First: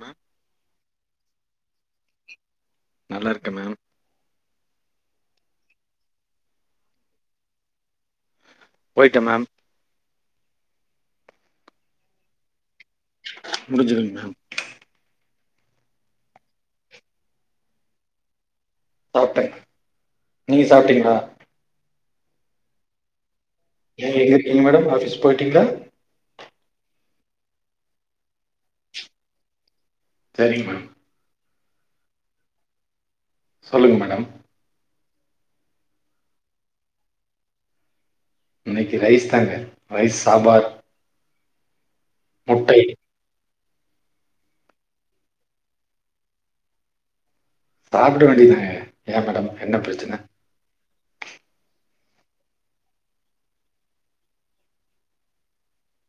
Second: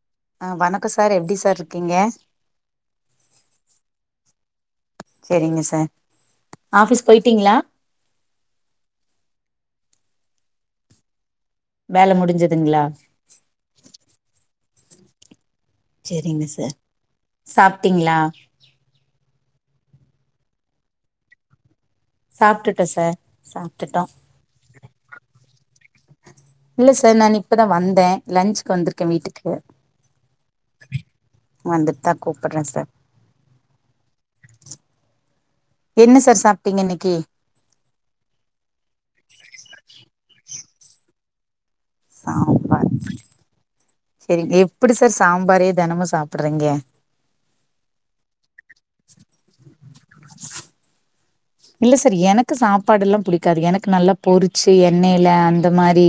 Ma'am ஆ வணக்கம் sir எப்டி சார் இருக்கீங்க நல்லா இருக்கேன் மேம் சரிங்க சார் ஆஃபிஸ் போயிட்டீங்களா போயிட்ட மேம் வேல முடிஞ்சதுங்களா முடிஞ்சதுங்க மேம் சரிங்க சார் சாப்ட்டீங்களா சாப்ட்ட நீ சாப்ட்டீங்களா சாப்ட்டுட்ட சார் சாப்ட்டுட்டோ நீங்க இருக்கீங்க மேடம் ஆஃபீஸ் போயிட்டு டீங்களா இல்ல சார் நா இப்பதா வந்தேன் லன்ச்சுக் வந்திருக்கே வீட்டுக்கு சரிங்க மேடம் வந்துட்டு தான் கூப்பிடுறேன் சார் சொல்லுங்க மேடம் என்ன சார் சாப்பிட்டீங்க இன்னிக்கு இன்னிக்கு ரைஸ் தாங்க ரைஸ் சாம்பார் முட்டை சாம்பார் சரிங்க எப்படி சார் சாம்பாரே தினமும் சாப்பிடுறீங்க சாப்பிட வேண்டியதுதாங்க ஏன் மேடம் என்ன பிரச்சனை இல்ல சார் எனக்கு சாப்பாடு எல்லாம் புடிக்காது எனக்கு நல்லா பொறிச்சு எண்ணெயில அந்த மாதிரி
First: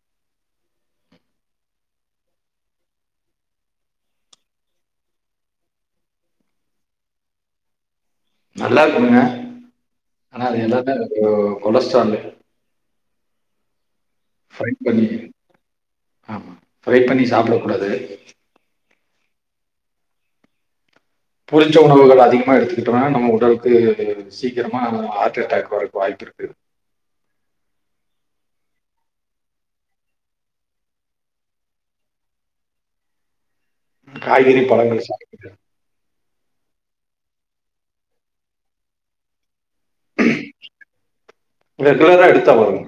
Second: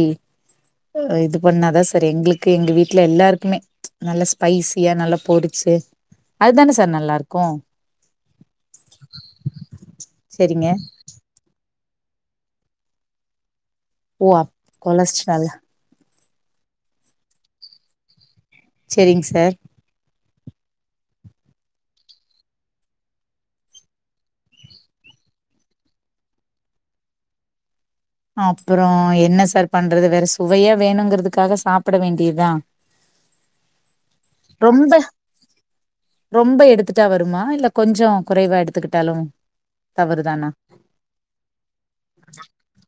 இது பண்ணாதான் சார் எங்களுக்கு எங்க வீட்டுல எல்லாருக்குமே நல்லா ஸ்பைசியா நல்லா பொறிச்சு அதுதானே சார் நல்லா இருக்கும் ஆனா அது செரிங்க எல்லாமே கொலஸ்ட்ரால் ஓ அ கொலஸ்ட்ரால் ஆமா ஃப்ரை பண்ணி சாப்பிடக் கூடாது சரிங்க சார் பொரிச்ச உணவுகள் அதிகமா எடுத்துக்கிட்டோம்னா நம்ம உடலுக்கு அது சீக்கிரமா ஹார்ட் அட்டாக் வரைக்கு வாய்ப்பு இருக்கு அப்புறம் என்ன சார் பண்றது வேற சுவையா வேணுங்கறதுக்காக சாப்பிட வேண்டியதா காய்கறி ரொம்ப பழங்கள் சாப்பிட்டு ரொம்ப எடுத்து வருமா இல்ல கொஞ்சம் குறைவா எடுத்துக்கிட்டாலும் தவறுதானா ரெகுலரா எடுத்தா வருங்க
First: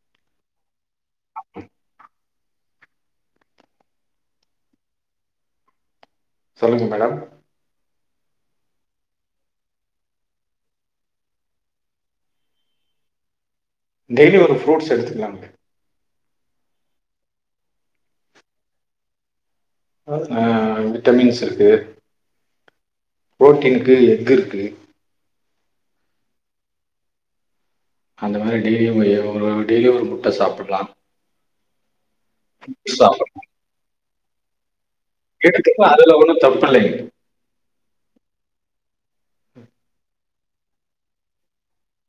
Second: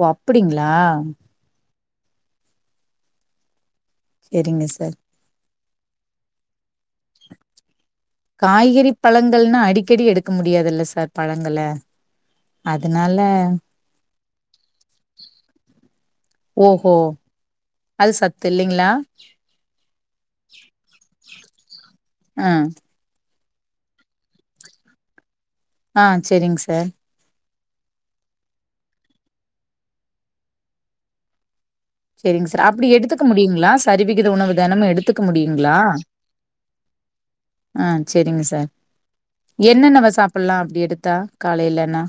ஓ அப்படிங்களா சரிங்க சார் சொல்லுங்க மேடம் காய்கறி பழங்கள்னா அடிக்கடி எடுக்க முடியாதுல்ல சார் பழங்க அதனால டெய்லி ஒரு ஃப்ரூட்ஸ் எடுத்துகலா ஓஹோ அது சத்து இல்லைங்களா ஆஹ் விட்டமின்ஸ் இருக்கு ஆஹ் புரோட்டீனுக்கு எஃக் இருக்கு ஆஹ் சரிங்க சார் அந்த மாதிரி டெய்லி ஒரு டெய்லியும் ஒரு முட்டை சாப்பிடலாம் சரிங்க சார் அப்படி எடுத்துக்க முடியுங்களா சரிவி உணவு தானம் எடுத்து எடுத்துப்ப அதுல ஒன்னும் தப்புலைங்க ஆஹ் சரிங்க சார் என்னன்னவ சாப்பிடலாம் அப்படி எடுத்தா காலையிலனா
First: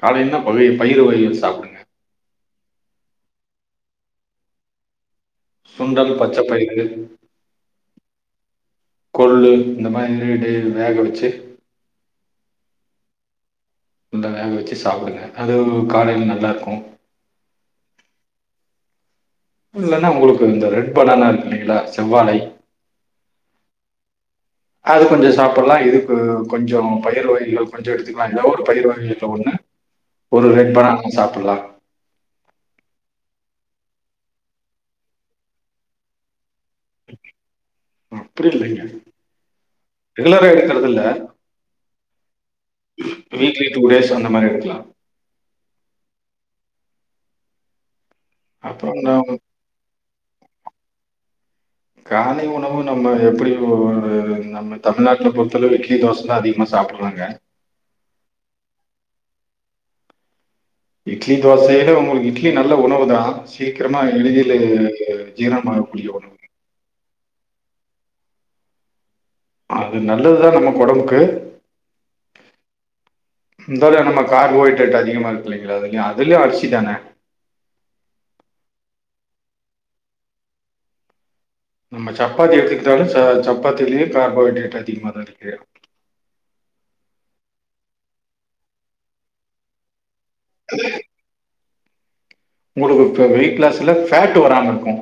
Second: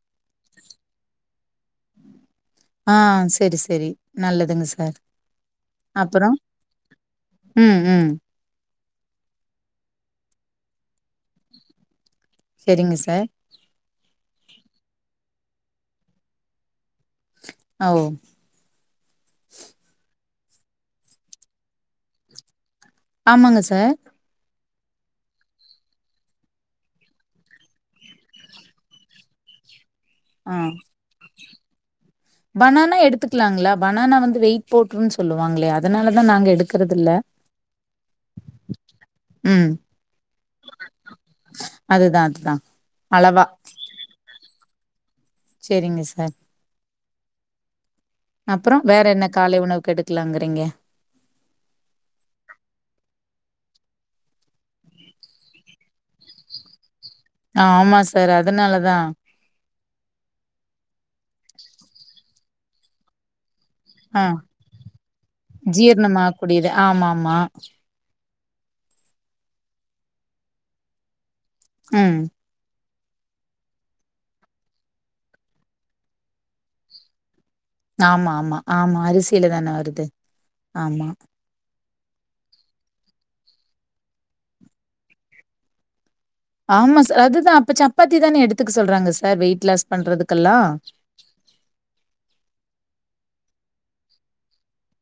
காலைனா பகை பயிறு வகை சாப்பிடுங்க ஆஹ் சரி சரி நல்லதுங்க சார் சுண்டல் அப்பறோ பச்சப்பைரு ம் ம் கொள்ளு இந்த மாரி நைட்டே வேக வச்சு ட்டு செரிங்க சார் சுணடல் வேக வச்சு சாப்டுங்க அது காலேல நல்லார்க்கு அஹ் ஓ இல்லனா உங்ளுக்கு இந்த ரெட் பனானா இருக்குல்லீங்ளா செவ்வாழை ஆமாங்க சார் அது கொஞ்ச சாப்புல்லா இதுக்கு கொஞ்சோ பயிர் வகைகள் கொஞ்சோ எடுத்துக்குலா எதா ஒரு பயிர் வகைல ஒண்ணு ஒரு ஆ ரெண்ற நாளைக்கி சாப்புல்லா க்லாங்ளா பனானா வந்து வெயிட் போட்ருன் சொல்லுவாங்ளே அதுனாலதா நாங்க எடுக்குறதில்ல அப்டி இல்லைங்க ரெகுலரா எடுக்கறதில்ல அதுதா அதுதா அளவா வீக்லி டூ டேஸ் அந்த மாரி எடுக்லா செரிங்க சார் அப்றோ அப்புறம் வேற என்ன நம் காலை உணவுக் எடுக்குலாங்குறீங்க காலை உணவு நம்ம [unintelligible] நம்ம தமிழ்நாட்ல பொறுத்தளவிக்கி தோச தா அதிகமா சாப்பு ஆமா சார் அதுனாலதா இட்லி தோசைய விட உங்களுக்கு இட்லி நல்ல உணவு தா சீக்கிரமா ஆ எளிதில ஜீரணமாக கூடிய உணவு ஜீரணமாக்கூடியது ஆமாமா. அது நல்லதுதா நமக் ஒடம்புக்கு ம் இப்பதா நம்ம கார்போஹைட்ரேட் அதிகமா இருக்கு இல்லைங்ளா அதுலியு அதுலியு அரிசி தான ஆமா ஆமா ஆமா அரிசில தான வருது ஆமா நம்ம சப்பாத்தி எடுத்துக்கிட்டாலு ச சப்பாத்திலியு கார்போஹைட்ரேட் அதிகமாதா இருக்கு ஆமா சா அதுதா அப்ப சப்பாத்தி தானே எடுத்துக்க சொல்றாங்க சார் வெயிட் லாஸ் பண்றதுக் க்கலா உங்களுக்கு இப்ப வெயிட் லாஸ்ல ஃபேட்டு வராம இருக்கும்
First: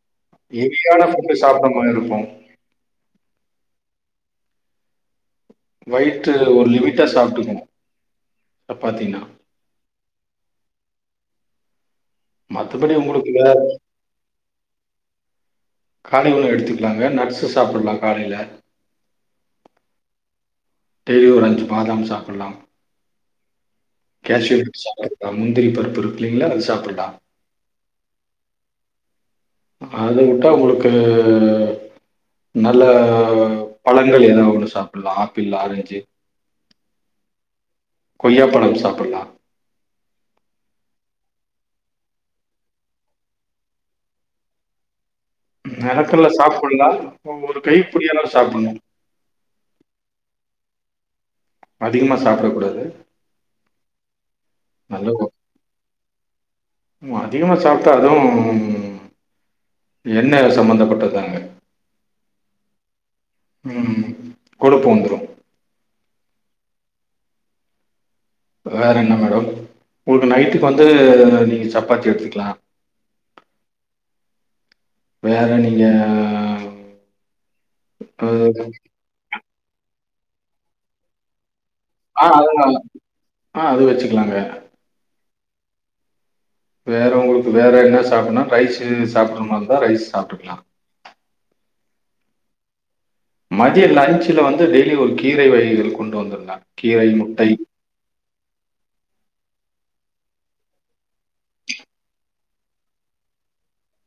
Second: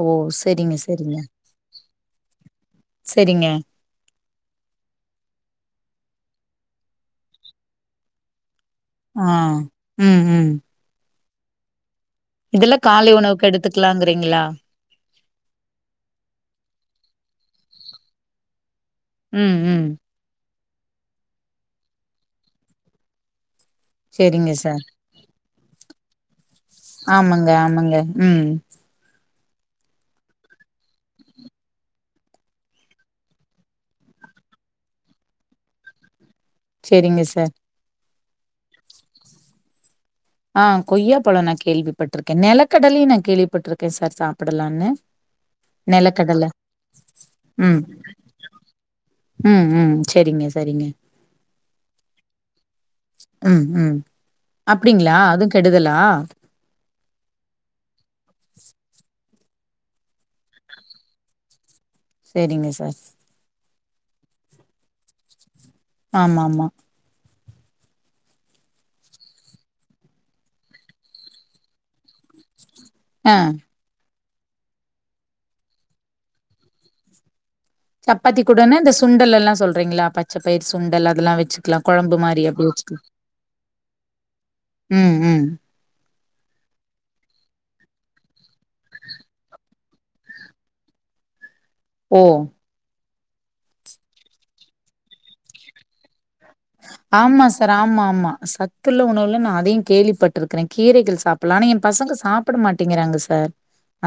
ஓ! சரிங்க, எவியான சரிங்க, ஃபுட்டு சாப்டாம கொஞ்ச இருப்போ சரிங்க. நைட்டு ஒரு லிமிட்டா சாப்ட்டுக்குணு ஆ ம் ம் இதெல்லாம் மத்தபடி காலை உங்களுக்கு உணவுக்கு வேற எடுத்துக்கலாங்கிறீங்களா? காலைவு எடுத்துக்குலாங்க நட்ஸு சாப்புல்லா காலேல ம் ம் டெய்லி ஒரு அஞ்சு பாதாம் சாப்புல்லாம் சரிங்க கேஸ்யு சார். நட்ஸ் சாப்ட்டுக்லாம் முந்திரி பருப்பு இல்லைங்ளா ஆமாங்க ஆமாங்க ம் அத உட்டா உங்ளுக்கு நல்ல பழங்கள் எதா ஒன்னு சாப்புல்லா ஆப்பிள் ஆரஞ்சு செரிங்க சார் கொய்யாப்பழம் சாப்புட்லாம் ஆ கொய்யாப்பழம் நா கேள்விப்பட்ருக்கேன் நெலக்கடலையும் நா கேள்விப்பட்ருக்கேன் சார் சாப்புடலான்னு நெலக்கடல சாப்புட்லாம் ஒரு ம், கைப்புடியளவு சாப்புட்ணு ம் ம் செரிங்க சரிங்க அதிகமா சாப்புடக் கூடாது ம், ம். நல்ல அப்டிங்களா ஒ அதுவும் கெடுதலா? அதிகமா சாப்ட்டாலு எண்ண சம்பந்தப்பட்டதாங்க செரிங்க சார் உம் குடுப்போ [inaudible] ஆமாமா வேற என்ன மேடம் உங்களுக்கு நைட்டுக் வந்து நீங்க சப்பாத்தி எடுத்துக்கலா ஆஹ் வேற நீங்க ஆ சப்பாத்தி கூடன்னா இந்த சுண்டலெல்லா சொல்றீங்களா பச்ச பயிர் சுண்டல் அதெல்லா வச்சு ஆஹ் அது நல்லா [inaudible] ஆஹ் அது வெச்சுக்கலாங்க ம் ம். வேற உங்களுக்கு வேற என்ன சாப்புட்னா ரைஸு சாப்ட்ற மார்ந்தா ரைஸ் சாப்ட்டுக்கலா ஓ மதியோ லன்ச்சுல வந்து டெய்லி ஒரு கீரை வகைகள் கொண்டு வந்துருங்க கீரை ஆமா முட்டை சார் ஆமா ஆமா சத்துள்ள உணவுல நா அதையு கேள்விப்பட்டுருக்கறே கீரைகள் சாப்பிட்லா ஆனா எ பசங்க சாப்புட மாட்டிங்கிறாங்க சார்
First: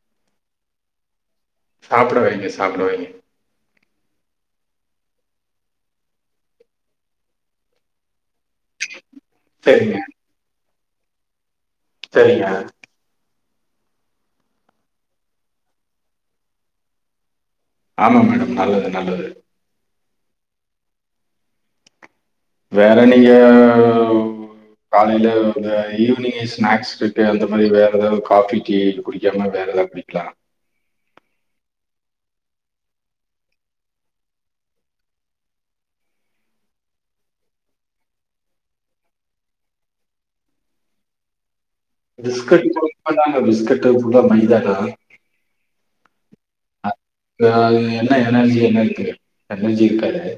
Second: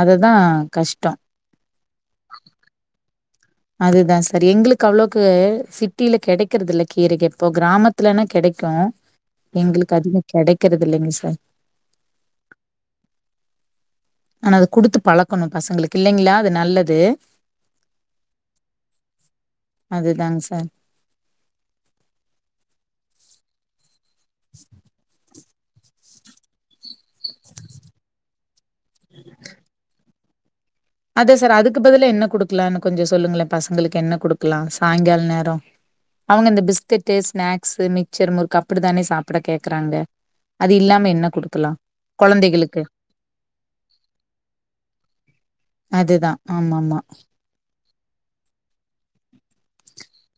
அதுதா கஷ்டோ சாப்ட வெய்ங்க சாப்ட வெய்ங்க அது தா சார் எங்களுக்கு அவ்ளோக்கு சிட்டில கெடைக்கறதில்ல கீரைக இப்போ கிராமத்துலன்னா கெடைக்கு எங்களுக்கு அதிகோ கெடைக் கறதில்லைங்க சார் செரிங்க ஆனா அது குடுத்து பழக்கணு பசங்களுக்கு இல்லைங்களா அது நல்லது ஆமா மேடம் நல்லது நல்லது அதுதாங் சார் வேற நீங்க உ காலைல உங்க ஈவினிங்கு ஸ்நாக்ஸ்க்கு அந்த மாரி வேற எதாவ் காஃபி, டீ குடிக்காம வேற எதாது குடிக்லா அதா சார் அதுக்கு பதிலா என்ன குடுக்கலானு கொஞ்ச சொல்லுங்களே பசங்களுக்கு என்ன குடுக்கலா சாய்ங்கால் நேரோ அவங்க இந்த பிஸ்கெட்டு், ஸ்நாக்ஸு, மிச்சர், முறுக்கு அப்புடி தானே சாப்ட கேக்கறாங்க அது இல்லாம என்ன குடுக்கலா பிஸ்கெட்டு் கொழந்தைகளுக்கு [inaudible] பிஸ்கெட்டு் ஃபுல்லா மைதா தா அது தா ஆமா ஆமா அது என்ன எனர்ஜி என்ன இருக்கு எனர்ஜி இருக்காதே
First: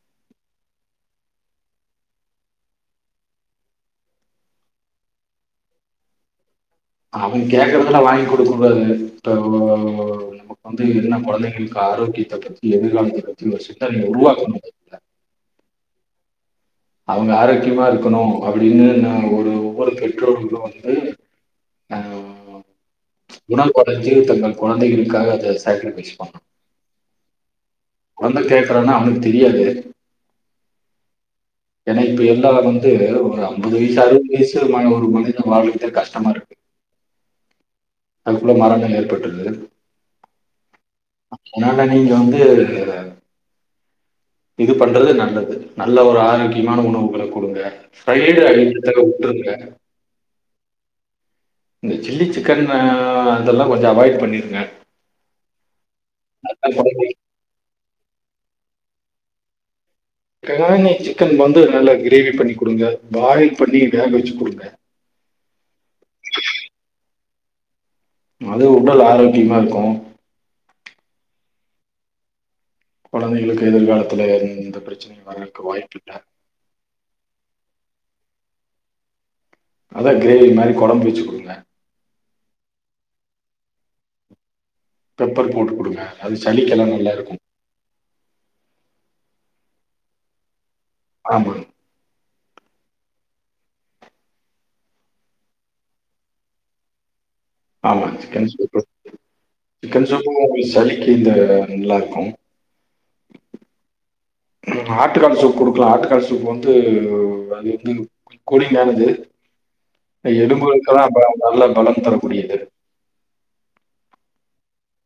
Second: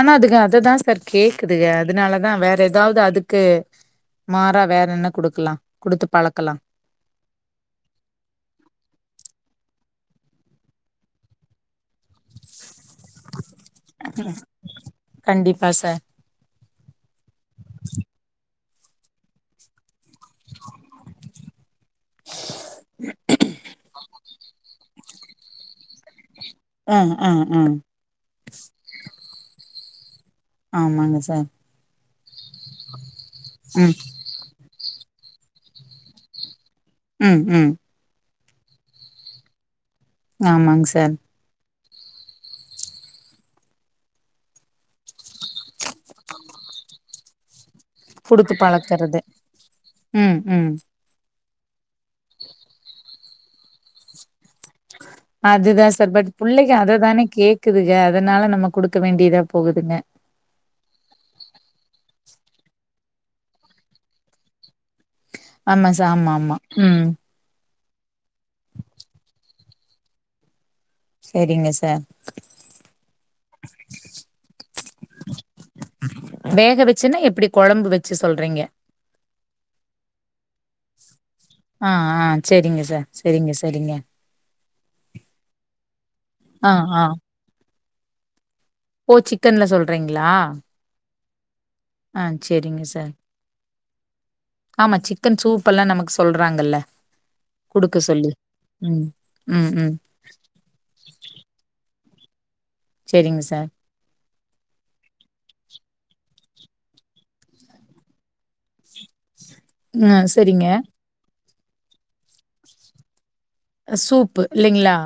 ஆனா அதுக அத தா சார் கேக்குதுக அதுனால தா வேற எதாவ்து அதுக்கு மாறா வேற என்ன குடுக்கலா குடுத்து பழக்கலா அவங்க கேக்கறதெல்லா வாங்கி குடுக்க கூடாது இப்போ நமக் வந்து என்ன கொழந்தைங்களுக்கு ஆரோக்கியத்த [inaudible] [inaudible] எதிர் காலத்த பத்தி ரொம்ப ஸ்ட்ரிட்டா நீங்க உருவாக்கணு இல்ல கண்டிப்பா சார் அவங்க ஆரோக்கியமா இருக்கணு [inaudible] அப்படின்னு நாம ஒரு [inaudible] [inaudible] வந்து ஆஹ் உணவுக்கான ஜீரண தன்ம கொழந்தைகளுக் காக அந்த சைக்கிள் [inaudible] பண்ணு ஆஹ் ஆஹ் ஹ் வந்தா கேக்குறானா அவனுக் தெரியாது ஆமாங்க சார் ஏனா இப்ப எல்லா வந்து ஒரு அம்பது ம் வயசு அறுவது வயசு [unintelligible] ஒரு மக [unintelligible] வாழ்த கஷ்டமாருக்கு உம் உம் அதுக்குள்ள மரணோ ஏற்பட்றுது ஆமாங்க ஸ [unintelligible] ஆனா நீங்க வந்து இது பண்றது நல்லது நல்ல ஒரு ஆரோக்கியமான உணவுகள கொடுங்க ஸ்பைடு குடுத்து [inaudible] பழக்கறது வுட்டுருங்க ம் ம் இந்த சில்லி சிக்கன் அதெல்லா கொஞ்சோ அவாய்ட் பண்ணிருங்க அதுதா ஷ் தர் பட் புள்ளைக அததானே கேக்குதுக அதனால நமக்கு குடுக்க வேண்டியதா போகுதுங்க கெரானி சிக்கன் வந்து நல்லா கிரேவி பண்ணி குடுங்க பாயில் பண்ணி வேக வச்சு குடுங்க ஆமா சா ஆம்மா ஆமா உம் அது உடல் ஆரோக்கியமா இருக்கு செரிங்க சார் கொழந்தைகளுக்கு எதிர்காலத்ல எந்த பிரச்சனை வரக்கு வாய்ப்பில்ல வேக வச்சுன்னா எப்டி கொழம்பு வச்சு சொல்றீங்க அதா கிரேவி மாரி கொழம்பு வச்சுக் கொடு ஆஹ் ஆ செரிங்க சார் செரிங்க செரிங்க பெப்பர் போட்டு கொடுங்க அது சளிக்கெல்லா ஆ நல்லா இருக்கு ஓ சிக்கன்ல சொல்றீங்ளா ஆமா ஆஹ் செரிங்க சார் ஆமா சிக்கன் சூப் எல்லா நமக்கு சொல்றாங்ல்ல ஆமா சிக்கன் சூப்பு ம் ம் சிக்கன் சூப்பும் சளிக்கு இந்த நல்லா இரு க்கு செரிங்க சார் ஆட்டுக்கால் சூப்பு குடுக்கலா ஆட்டுக்கால் சூப்பு வந்து அது வந்து கூலிங்கானது ம் சரிங்க எழும்புளுக்கெல்லா பல நல்ல பலம் தரக்கூடியது சூப்பு இல்லைங்களா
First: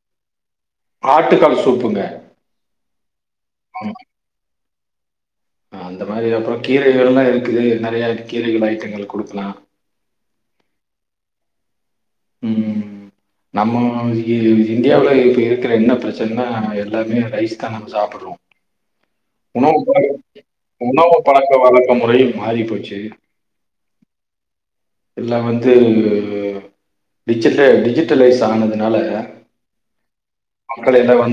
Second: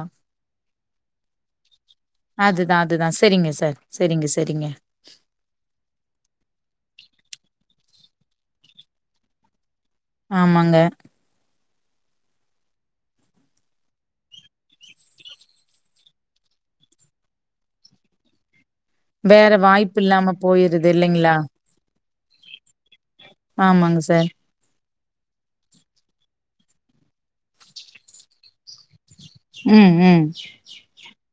ஆட்டுக்கால் சூப்புங்க அதுதான் அதுதான் சரிங்க சார் சரிங்க சரிங்க ஹ் அந்த மாதிரி அப்புறம் கீரைகள் எல்லாம் இருக்குது நெறைய கீரைகள் ஐட்டங்கள் குடுக்கலாம் ஆமாங்க உம் நம்ம இந்தியாவல இப்ப இருக்கற என்ன பிரச்சனைன்னா எல்லாமே ரைஸ் தான் நம்ம சாப்பட்றோம் வேற உணவு ப வாய்ப்பு இல்லாம போயிருது உணவு இல்லைங்களா? பழக்க வழக்க முறையில் மாறி போச்சு ஆமாங்க சார் எல்லாம் வந்து டிஜ டிஜிட்டலைஸ் ஆனதுனால உம் உம்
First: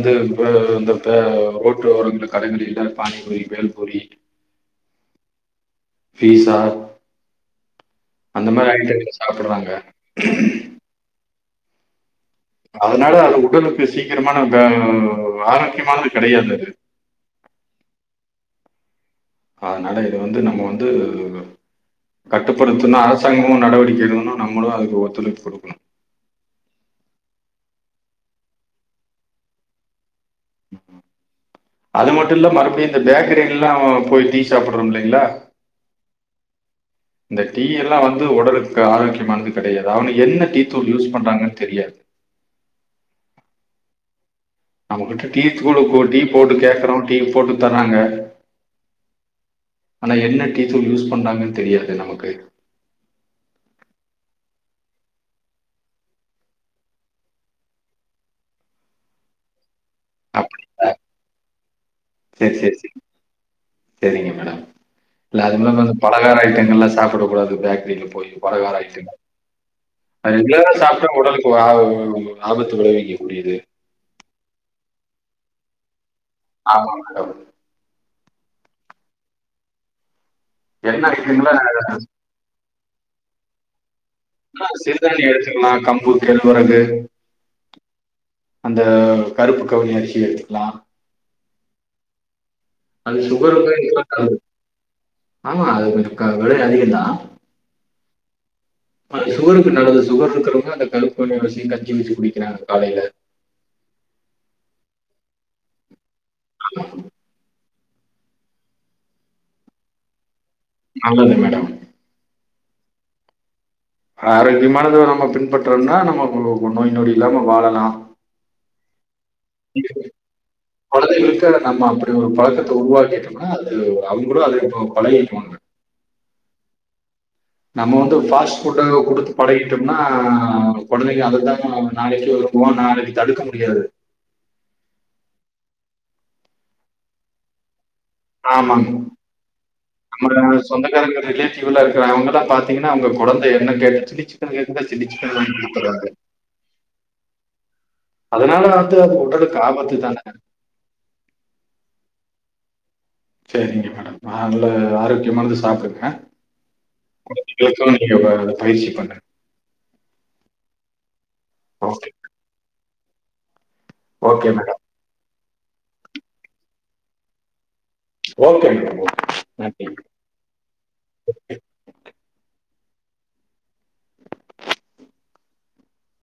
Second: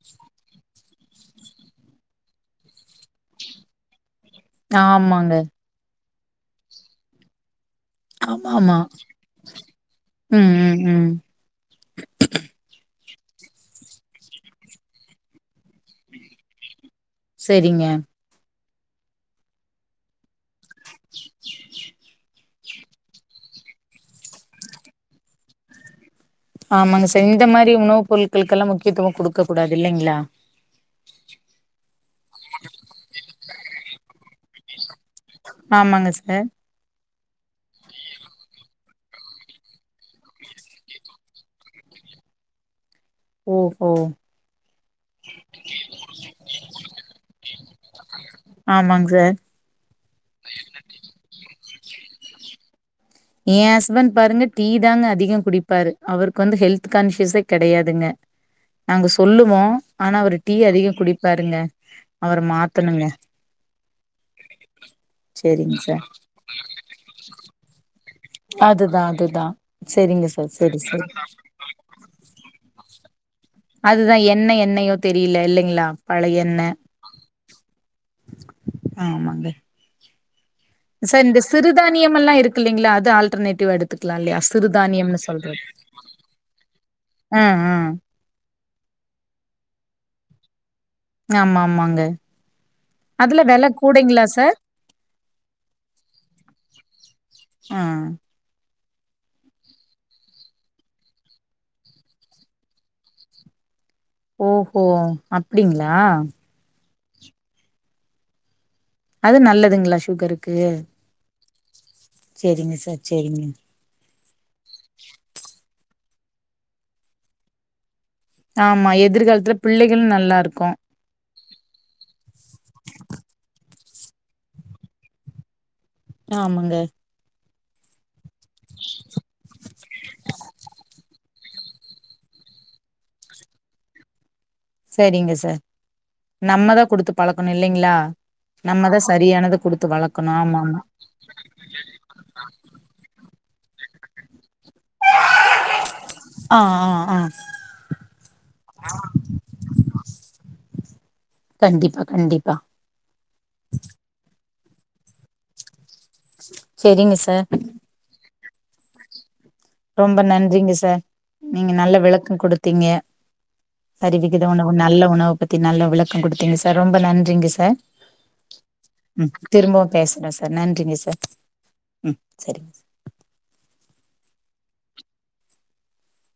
அது இ இந்தப்ப ரோட்டு ஓர கடைகளில்ல பானிபுரி பேல்பூரி ஆமாங்க பீஸா அந்த ஆமா மாரி ஆமா ஐட்டங்கள் சாப்பிடுறாங்க. உம் உம் உம் அதனால் அது உடலுக்கு சீக்கரமான அ அ முக்கியமானது கெடையாது அது சரிங்க. அதனால இத வந்து நம்ம வந்து கட்டுப்படுத்தணும் அரசாங்கமும் நடவடிக்கை எடுக்கணும் நம்மளும் அதுக்கு ஒத்துழைப்பு குடுக்கணும் ஆமாங்க சார் இந்த மாதிரி உணவுப் பொருட்களுக்கெல்லாம் முக்கியத்துவம் குடுக்க கூடாது இல்லைங்களா அது மட்டும் இல்லை மறுபடியும் இந்த பேக்கரில்லாம் போய் டீ சாப்பட்றோம் இல்லைங்களா ஆமாங்க சார் இந்த டீ எல்லாம் வந்து உடலுக்கு ஆரோக்கயமானது கெடையாது அவனுக என்ன டீ தூள் யூஸ் பண்றாங்கன்னு தெரியாது ஓ ஓ நம்மகிட்ட டீதூள் கொட்டி டீ போட்டு கேக்கறோம் டீ போட்டு தர்றாங்க ஆமாங்க சார் ஆனா என்ன டீ தூலள் யூஸ் பண்றாங்கன்னு தெரியாது நமக்கு என் ஹஸ்பண்ட் பாருங்க டீ தாங்க அதிகம் குடிப்பாரு அவருக்கு வந்து ஹெல்த் கான்சியஸே கெடையாதுங்க நாங்க சொல்லுவோம் ஆனா அவரு அப் டீ அதிகம் குடிப்பாருங்க அவர சரி சரி ச மாத்தணுங்க. சரிங்க மேடம் இல்ல அது சரிங்க மூலம் வந்து சார். பலகார ஐட்டங்கள் எல்லாம் சாப்படக்க கூடாது பேக்ரில போய் பலகார அதுதான், ஐட்டங்கள் அதுதான். சரிங்க அது சார். ரெகுலரா சரி, சரி. சாப்பிட்டா உடலுக்கு ஆபத்து விளை அதுதான் எண்ண எண்ணயோ தெரீலெ இல்லைங்ளா ஆமா மேடம் ஆமாங்க என்ன சார் இந்தெ ஐட்டங்களா சிறுதானியமெல்லாயிருக் கில்லிங்ளா அது ஆல்திர்னேட்டிவேடுத் ஆஹ் சிறுதானிய எடுத்துக்கிலா கம்பு கேள் வரகு ஆ ஆ அந்த கருப்புக் கவுனி அரிசி எத்துக்கிலா ஆம்மாம்மாங்க அந்த ஷுகருக்கு ஈவன்ட்டாகு ஆமா அது கொஞ் வெல அதிக தா ஆ அனா சுகருக்கு நல்லது சுகருக்கிறவங்க அந்த கருப்பு கவுனி அரிசி கஞ்சி வச்சி குடிக்கிறாங் காலைல ஓஹோ அப்பிடிங்ளா அது நல்லதுங்ளா ஷுகரு ஆமாங்க மேடம் சேரிங்க சார் சேரிங்க ஆரோக்கியமானத நம்ம பின்பற்றம்னா நம்ம ஒ ஒ நோய் நொடி இல்லாம வாழலா ஆமா எதிர்காலத்துல பிள்ளைகளு [unintelligible] நல்லா இருக்கு கொழந்தைகளுக்கு நம்ம அப்படி ஒரு பழக்கத்த உருவாக்கிட்டு இருக்கணு அது அவுங் கூட அது இப்போ பழகீக்கு வாங்க ஆமாங்க நம்ம வந்து ஃபாஸ் ட்டு ஃபுட்டு குடுத்து பழகிட்டம்னா கொழந்தைங்க அதுதா ம் நாளைக்கு இருப்போ நாளைக்கி தடுக்க முடியாது சரிங்க சார் நம்மதா குடுத்து பழக்குணு இல்லீங்ளா ஆமாங் நம்மோட ஆமா ஆமா சொந்தக்காரங்க ரிலேட்டிவுல்லா இருக்கற அவுங்கலா பாத்தீங்கினா அவுங்க கொழந்தய [unintelligible] எத்தன கேக்குதோ சில்லி சிக்கனா வாங்கி குடுத்துருறாங்க ஆ ஆ ஆ அதனால வந்து அந்த உடலுக்கு ஆபாத்து தானங்க கண்டிப்பா கண்டிப்பா செரிங்க மேடம் நா நல்ல ஆரோக்கியமானது சாப்பிடுவே சேரிங்க சார் பயிற்சி பண்றே ரொம்ப நன்றிங்க சார் நீங்க நல்ல ஓகே விளக்கம் குடுத்தீங்க சரிவிகித ஓகே உணவு மேடம் நல்ல உணவு பத்தி நல்ல விளக்க குடுதிங்க சார் ரொம்ப நன்றிங்க சார் ஓகே மேடம் ஓகே உம் திரும்பவு நன்றி பேசுறே சார் நன்றிங்க சார் உம் சரிங்க